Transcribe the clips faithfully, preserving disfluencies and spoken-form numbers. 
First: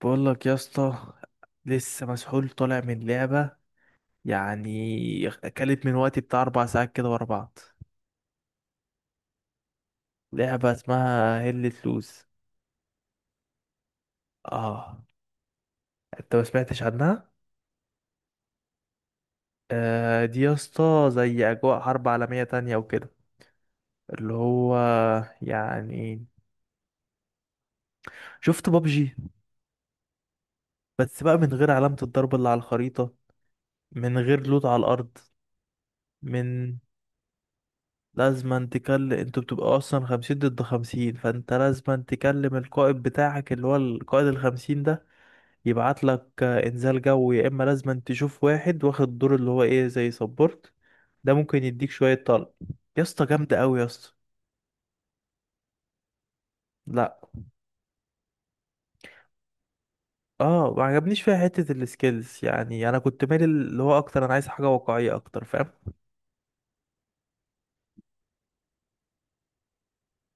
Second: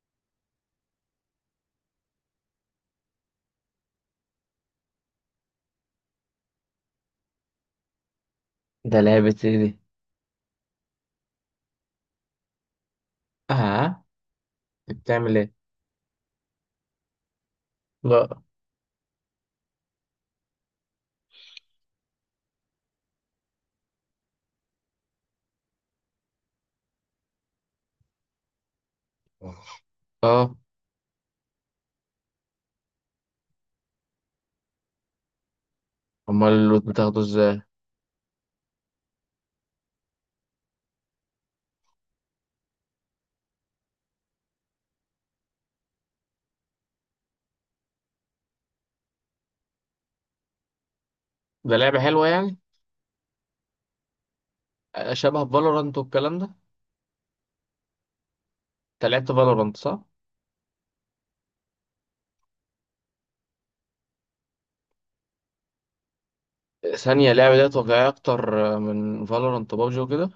بقول لك يا اسطى. لسه مسحول طالع من لعبة، يعني اكلت من وقتي بتاع اربع ساعات كده ورا بعض. ده لعبة ايه دي؟ لعبة اسمها هيلة لوز. اه اه، انت بتعمل ايه؟ انت ما سمعتش عنها. لا. آه، دي يا اسطى زي اجواء حرب عالمية تانية وكده، اللي هو يعني شفت بابجي، اه. بس بقى من غير علامة الضرب اللي على الخريطة، من غير لوت على الارض. امال من اللوت بتاخده ازاي؟ لازم أن تكلم، انتوا بتبقوا اصلا خمسين ضد خمسين، فانت لازم أن تكلم القائد بتاعك اللي هو القائد الخمسين ده، يبعت لك آه، انزال جو، يا اما لازم أن تشوف واحد واخد دور اللي هو ايه زي سبورت، ده ممكن ده يديك لعبة شوية حلوة طلب. يعني؟ يا اسطى جامدة قوي يا اسطى. آه، شبه فالورانت والكلام ده؟ لا. انت لعبت فالورانت صح؟ اه، ما عجبنيش فيها حتة السكيلز، يعني انا كنت مالي اللي هو اكتر، انا عايز حاجة واقعية اكتر فاهم. ثانية اللعبة دي واقعية أكتر، آه، من فالورانت وبابجي وكده؟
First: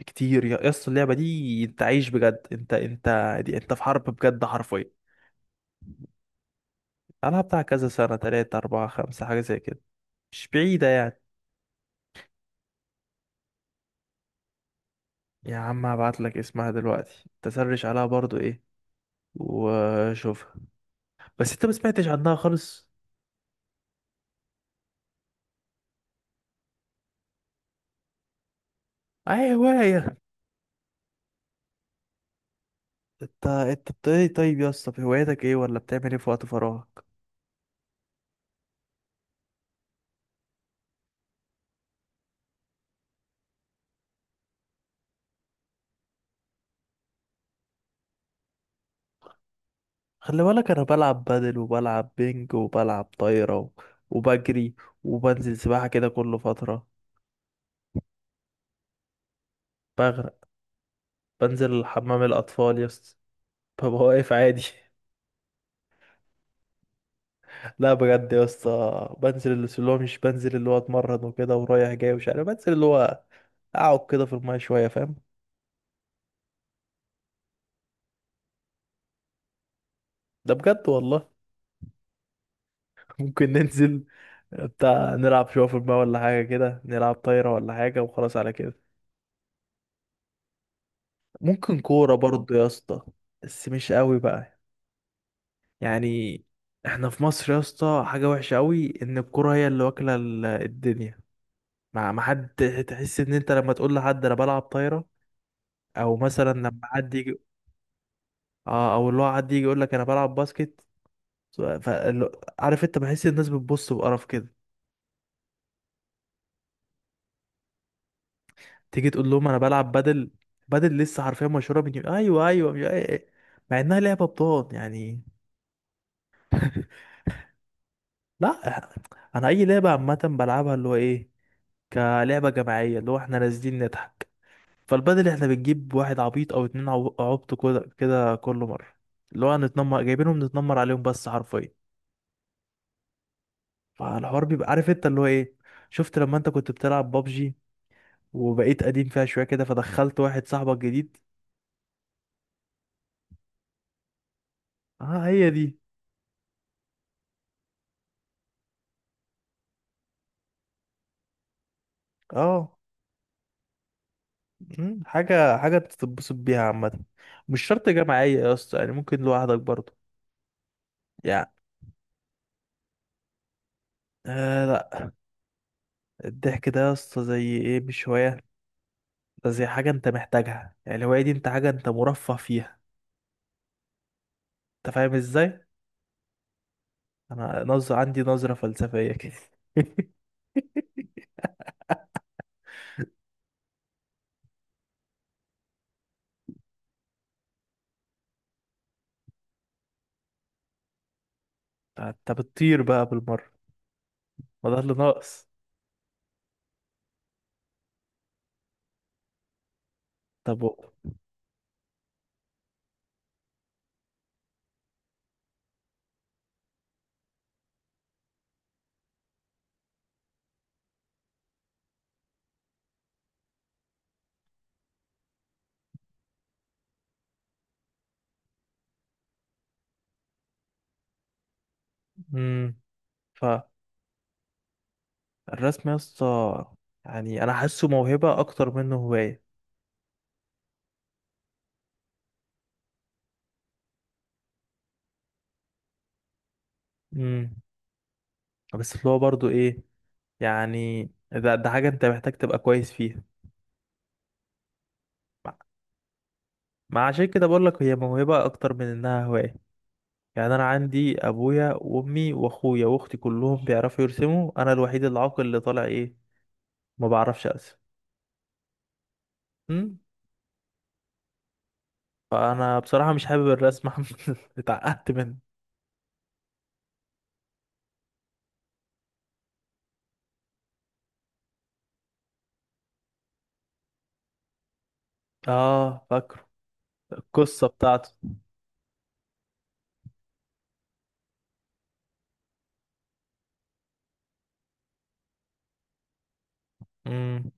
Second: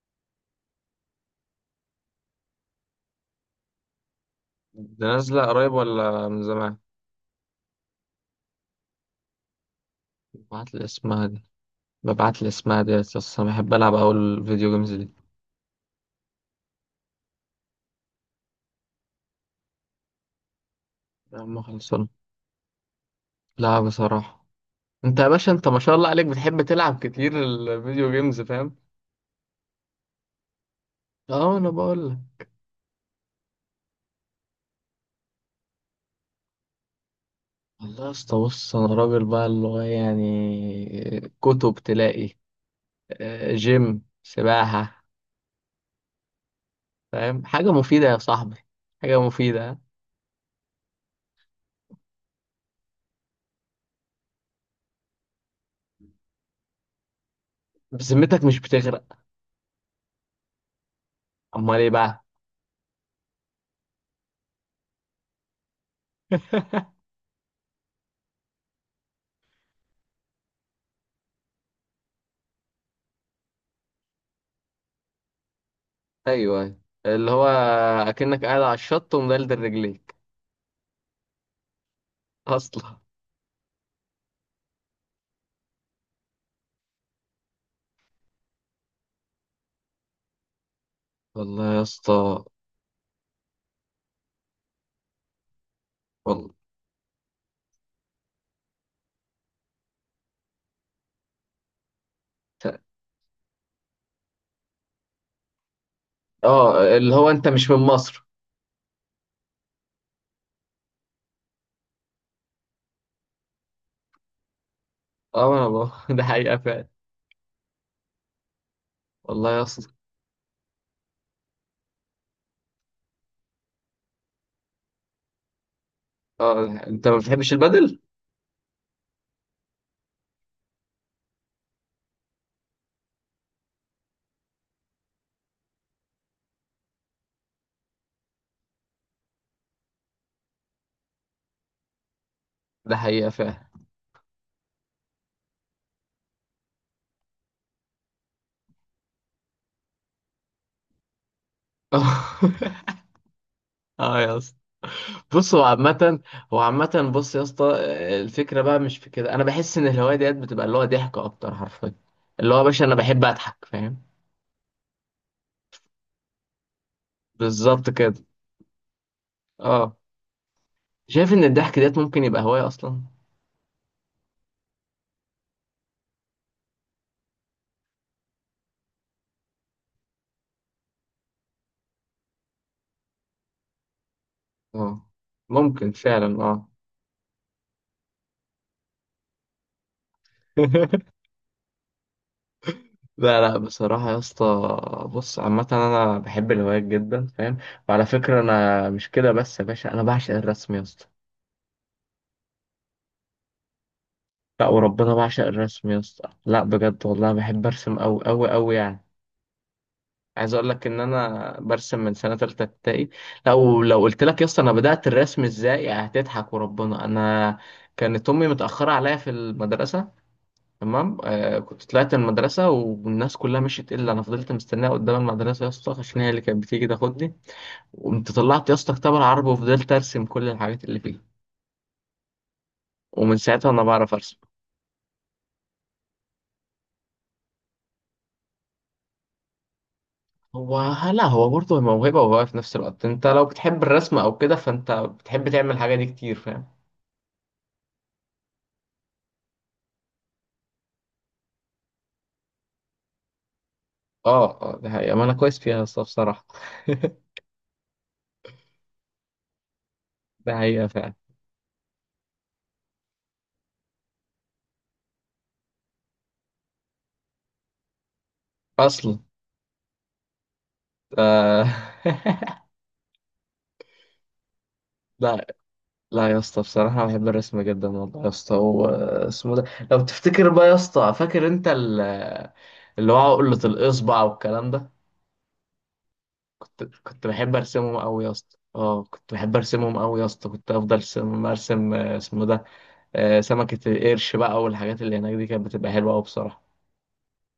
بكتير يا يا اسطى، اللعبة دي انت عايش بجد، انت انت دي انت في حرب بجد حرفيا. ده نازلة قريب ولا من زمان؟ ألعب بتاع كذا سنة تلاتة أربعة خمسة حاجة زي كده، مش ببعت لي بعيدة يعني. اسمها دي. ببعت لي اسمها دي، بس أنا بحب ألعب أوي الفيديو جيمز دي. يا عم هبعت لك اسمها دلوقتي، تسرش عليها برضو ايه وشوفها. يا بس عم انت ما سمعتش خلصنا. عنها خالص. لا بصراحة. أنت يا باشا أنت ما شاء الله عليك بتحب تلعب كتير الفيديو جيمز، فاهم؟ اي هواية. اه أنا بقول لك. انت انت بت- ايه طيب، يا اسطى في هوايتك ايه، ولا بتعمل ايه في وقت فراغك؟ والله يا اسطى بص انا راجل بقى، اللي هو يعني كتب تلاقي، آه، جيم، سباحة، فاهم؟ حاجة مفيدة يا صاحبي، حاجة مفيدة. خلي بالك انا بلعب بادل، وبلعب بينج، وبلعب طايرة، و- وبجري، وبنزل سباحة كده كل فترة. بذمتك مش بتغرق؟ بغرق. امال بنزل ايه حمام بقى؟ الاطفال يا اسطى. ببقى واقف عادي. لا بجد يا اسطى، بنزل اللي اللي هو، مش، بنزل اللي هو اتمرن وكده ورايح جاي ومش عارف، بنزل اللي هو اقعد كده في المايه شويه فاهم. ايوه أيوة. اللي هو اكنك قاعد على الشط ومدلدل رجليك ده بجد والله. اصلا. ممكن ننزل بتاع، نلعب شويه في المايه، ولا حاجه كده نلعب طايره ولا حاجه وخلاص على كده. والله ممكن يا كوره اسطى. برضه يا اسطى، بس مش قوي بقى، يعني. والله. احنا في مصر يا اسطى حاجه وحشه قوي ان الكوره هي اللي واكله ال- الدنيا. مع ما حد، تحس ان انت لما تقول لحد انا بلعب طايره، او مثلا لما اه، حد اللي هو يجي، انت مش من مصر. اه، او اللي هو حد يجي يقول لك انا بلعب باسكت، ف... فال- عارف انت بحس الناس بتبص بقرف كده. اه انا بقى. ده حقيقة فعلا. تيجي تقول لهم والله انا يا بلعب اسطى. بدل، بدل لسه حرفيا مشهوره من يوم، ايوه ايوه، مش- أي- مع انها لعبه بطال يعني. اه انت ما بتحبش البدل. لا، إح- انا اي لعبه عامه بلعبها اللي هو ايه، كلعبه جماعيه اللي هو احنا نازلين نضحك. فالبدل احنا بنجيب واحد عبيط او اتنين عو- عبط كده كده كل مره، اللي هو هنتنمر، جايبينهم نتنمر عليهم بس حرفيا. ده حقيقة فعلا. فالحوار بيبقى عارف انت اللي هو ايه. شفت لما انت كنت بتلعب بابجي وبقيت قديم فيها شويه كده، فدخلت واحد صاحبك جديد. اه يا اسطى. اه، هي بص هو دي. عامة، هو عامة، بص يا اسطى، آه، الفكرة بقى مش في كده، أنا بحس إن الهواية ديت بتبقى اللي هو ضحك أكتر حرفيا. اللي هو يا اه، باشا أنا بحب أضحك، فاهم؟ مم، حاجة حاجة تتبسط بيها عامة. مش شرط بالظبط كده. جماعية يا اسطى، يعني ممكن لوحدك برضه. أه. شايف إن يعني الضحك ديت ممكن يبقى هواية أصلا؟ آه لا، الضحك ده يا اسطى زي ايه مش هواية، ده زي حاجة انت محتاجها، يعني الهواية دي انت حاجة انت مرفه فيها. انت أه، فاهم ازاي؟ ممكن فعلا أه. انا نظر عندي نظرة فلسفية كده. لا لا بصراحة يا اسطى. بص عامة أنا بحب الهوايات جدا، فاهم؟ وعلى فكرة أنا مش كده بس يا باشا، أنا بعشق الرسم يا اسطى. انت بتطير بقى بالمرة. لا ما ده اللي وربنا بعشق ناقص. الرسم يا اسطى، لا بجد والله بحب أرسم أوي أوي أوي يعني. عايز طب. اقول لك ان انا برسم من سنه تالته ابتدائي. لو لو قلت لك يا اسطى انا بدات الرسم ازاي هتضحك وربنا. انا كانت امي متاخره عليا في المدرسه، تمام؟ آه، كنت طلعت من المدرسه والناس كلها مشيت الا انا، فضلت مستناها قدام المدرسه يا اسطى عشان هي اللي كانت بتيجي تاخدني. وقمت طلعت يا اسطى كتاب العربي وفضلت ارسم كل الحاجات اللي فيه. امم. ومن ساعتها انا بعرف ارسم. فالرسم يا اسطى، يعني انا حاسه موهبة اكتر منه هواية. هو، لا هو برضه موهبه، وهو في نفس الوقت انت لو بتحب الرسم او كده فانت بتحب تعمل الحاجه دي كتير، فاهم؟ امم. بس اللي هو برضه ايه، يعني ده ده حاجة انت محتاج تبقى كويس فيها. اه اه، ده حقيقة، ما انا مع كويس فيها الصراحة بصراحة. مع عشان كده بقول لك هي موهبة اكتر من انها هواية، يعني ده انا حقيقة فعلا عندي ابويا وامي واخويا واختي كلهم بيعرفوا يرسموا، انا الوحيد العاقل اللي طالع ايه، ما بعرفش ارسم. اصلا. أمم. آه. فانا بصراحة مش حابب الرسم، اتعقدت منه. لا لا يا اسطى بصراحة بحب الرسم جدا والله يا اسطى، واسمه ده. لو تفتكر بقى يا اسطى، فاكر انت ال- اللي هو عقلة الإصبع والكلام ده؟ اه، فاكره كنت كنت بحب القصة ارسمهم بتاعته. قوي يا اسطى، اه كنت بحب ارسمهم قوي يا اسطى، كنت افضل ارسم ارسم آه، اسمه ده، آه، سمكة القرش بقى، والحاجات اللي هناك دي كانت بتبقى حلوة قوي بصراحة. امم.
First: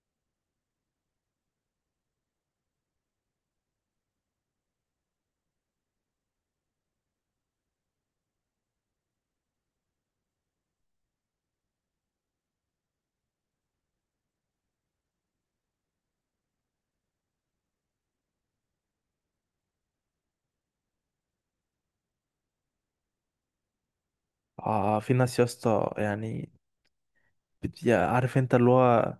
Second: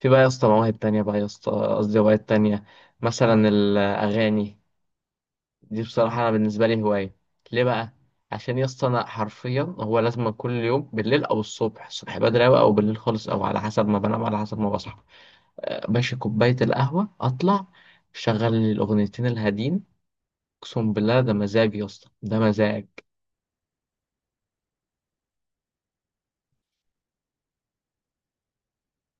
في بقى يا اسطى مواهب تانية بقى يا اسطى، قصدي هوايات تانية. مثلا الأغاني، دي بصراحة أنا بالنسبة لي هواية. ليه بقى؟ عشان يا اسطى أنا حرفيا، هو لازم كل يوم بالليل أو الصبح، الصبح بدري أوي أو بالليل خالص، أو على حسب ما بنام على حسب ما بصحى، آه، باشا كوباية القهوة أطلع شغل لي الأغنيتين الهادين. أقسم بالله ده مزاج يا اسطى، ده مزاج. اه، في ناس يا اسطى، يعني بت- يا- عارف انت اللي هو،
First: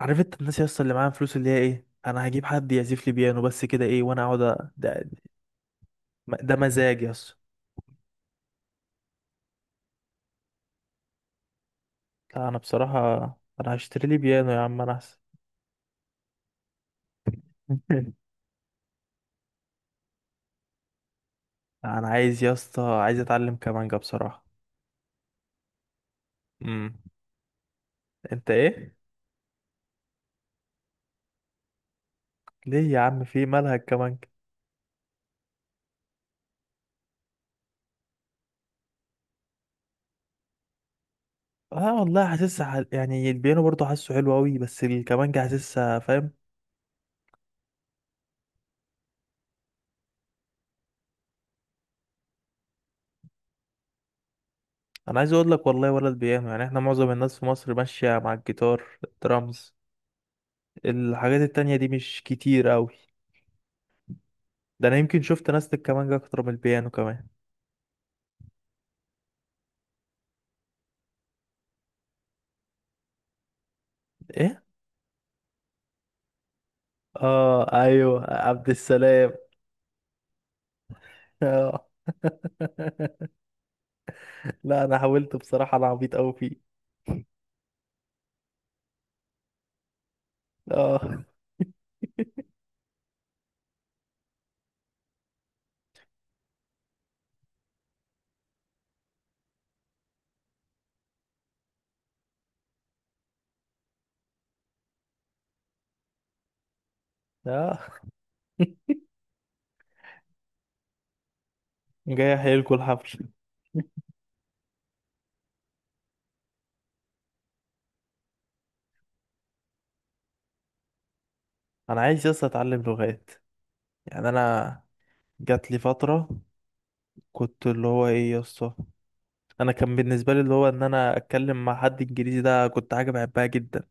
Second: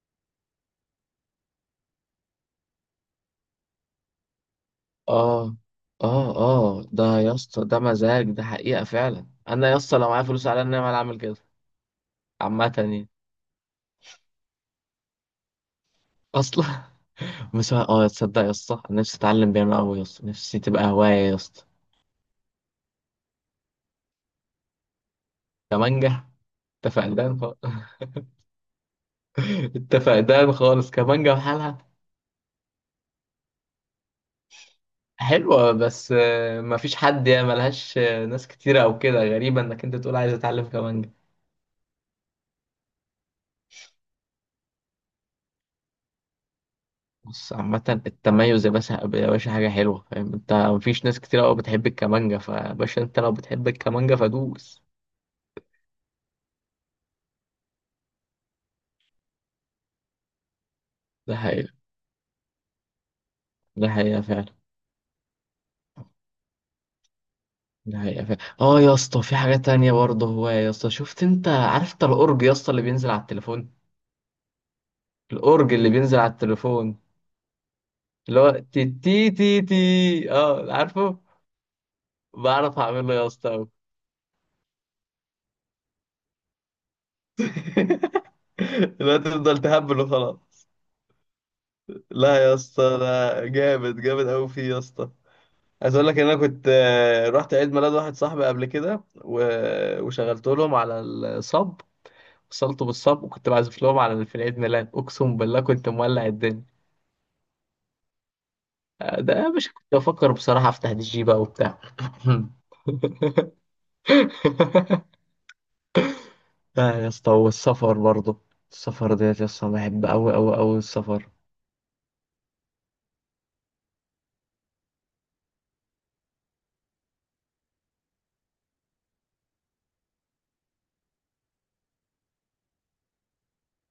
عارف انت الناس يا اسطى اللي معاها فلوس، اللي هي ايه، انا هجيب حد يعزف لي بيانو بس كده ايه وانا اقعد. آه. م- آه ده آه مزاج يا ده يا اسطى. اسطى ده مزاج، ده حقيقة فعلا. أنا يا اسطى لو معايا فلوس على النعمة أنا أعمل كده. لا انا عامة يعني. بصراحه، انا هشتري لي بيانو يا عم انا احسن. أصلا. بس هو- اه تصدق يا اسطى أنا نفسي اتعلم بيانو قوي يا اسطى، نفسي تبقى هواية يا اسطى. انا عايز يا اسطى، عايز اتعلم كمانجا بصراحه. كمانجا؟ امم. انت فقدان خالص. انت ايه؟ انت فقدان خالص، كمانجا بحالها. ليه يا عم، في مالها الكمانجا؟ حلوة بس، آه، مفيش حد يعني، ملهاش آه، ناس كتيرة او كده، غريبة انك انت تقول عايز اتعلم كمانجا. اه والله حاسسها ح- يعني البيانو برضه حاسه حلو قوي، بس الكمانجا حاسسها فاهم. بص عامة التميز يا باشا، يا باشا حاجة حلوة، فاهم؟ انت مفيش ناس كتيرة قوي بتحب الكمانجا، فباشا انت لو بتحب الكمانجا فدوس. انا عايز اقول لك والله، ولا البيانو يعني، احنا معظم الناس في مصر ماشيه مع الجيتار الدرامز، ده الحاجات حقيقة، التانية دي مش كتير قوي. ده حقيقة فعلا. ده انا يمكن شفت ناس الكمانجا اكتر من البيانو كمان. ده حقيقة فعلا. اه يا اسطى في حاجة تانية برضه، هو يا اسطى شفت انت، عارف انت الأورج يا اسطى اللي بينزل على التليفون؟ ايه؟ الأورج اللي بينزل على التليفون، اه ايوه، اللي هو عبد تي تي السلام. تي تي، اه عارفه؟ اه. بعرف اعمله يا اسطى أوي. لا انا حاولت بصراحه، انا عبيط قوي فيه. لا تفضل تهبل وخلاص. اه. لا يا اسطى ده جامد جامد قوي فيه يا اسطى. عايز اقول لك ان انا كنت، آه، رحت عيد ميلاد واحد صاحبي قبل كده، و- وشغلت لهم على الصب، وصلته بالصب وكنت بعزف لهم على في العيد ميلاد، اقسم بالله كنت مولع الدنيا. اه، ده يا باشا كنت بفكر بصراحة أفتح دي جي بقى وبتاع. جاي احيلكوا الحفل. لا يا اسطى، والسفر برضه، السفر ديت يا اسطى بحب أوي أوي أوي السفر. انا عايز يس اتعلم لغات، يعني انا جات لي فتره كنت اللي هو ايه يس، انا كان بالنسبه لي اللي هو ان انا اتكلم مع حد انجليزي، ده كنت حاجه بحبها جدا.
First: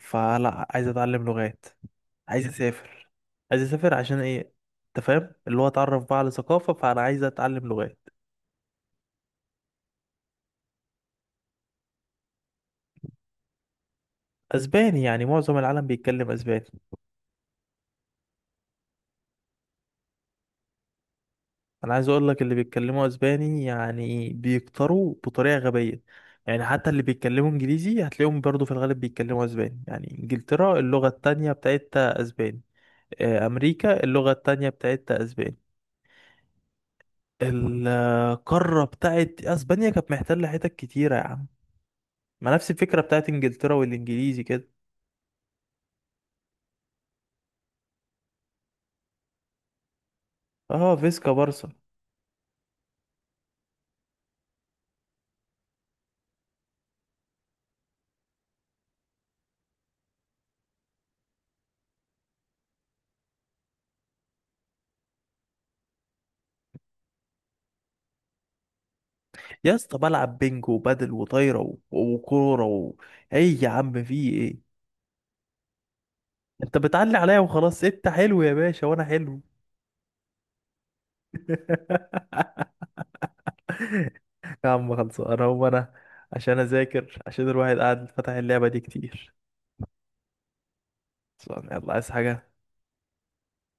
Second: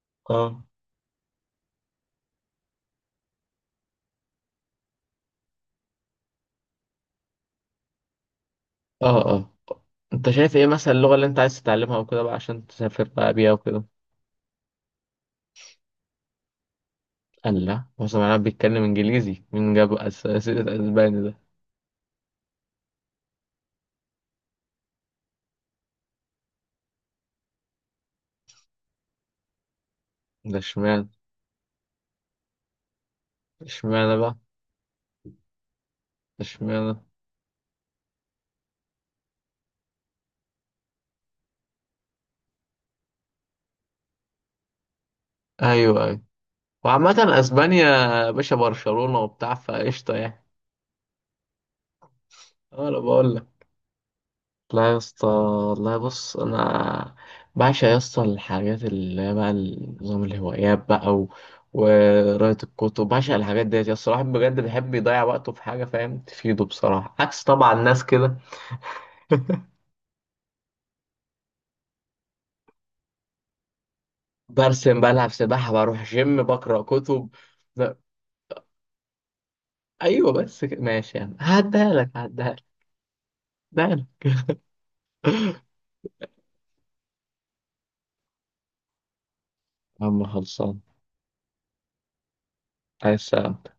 فلا، اه عايز اتعلم لغات، عايز اسافر. عايز اسافر عشان ايه؟ انت فاهم، اللي هو اتعرف بقى على ثقافه، فانا عايز اتعلم لغات. اه اه انت شايف ايه مثلا اللغة اللي انت عايز تتعلمها وكده بقى، عشان تسافر بقى بيها وكده؟ اسباني، يعني معظم العالم بيتكلم اسباني. قال لا، هو سمعناه بيتكلم انجليزي، مين جاب أس- اسئلة اسباني ده؟ انا عايز اقول لك، اللي بيتكلموا اسباني يعني بيكتروا بطريقه غبيه، يعني حتى اللي بيتكلموا انجليزي هتلاقيهم برضو في الغالب بيتكلموا اسباني، يعني ده انجلترا اللغه اشمعنى؟ التانية بتاعتها اسباني، آه، امريكا اشمعنى اللغه بقى؟ التانية بتاعتها اسباني. اشمعنى؟ القاره بتاعت اسبانيا كانت محتله حتت كتيره يا عم، ما نفس الفكره بتاعت انجلترا والانجليزي كده. ايوه ايوه. وعامة اسبانيا يا باشا، برشلونة وبتاع، فقشطة يعني. اه، فيسكا بارسا. اه انا بقول. لا يا اسطى والله، بص انا بعشق يا اسطى الحاجات اللي هي بقى، نظام الهوايات بقى، و... وقراية الكتب، بعشق الحاجات ديت يا اسطى، الواحد بجد بيحب يضيع وقته في حاجة فاهم تفيده بصراحة، عكس طبعا ناس كده. يا اسطى بلعب بينج وبادل وطايره و- وكوره و... ايه يا عم في ايه؟ برسم، بلعب سباحة، بروح جيم، انت بقرأ بتعلي كتب. عليا وخلاص، لا. انت حلو يا باشا وانا حلو. ايوه بس كده ماشي يعني، هعديها لك هعديها لك. لا لا. يا عم خلصوا، انا هو انا عشان اذاكر، عشان الواحد قاعد فتح اللعبة دي كتير. يا عم خلصان. خلصان، يلا عايز حاجة. عايز سلامة.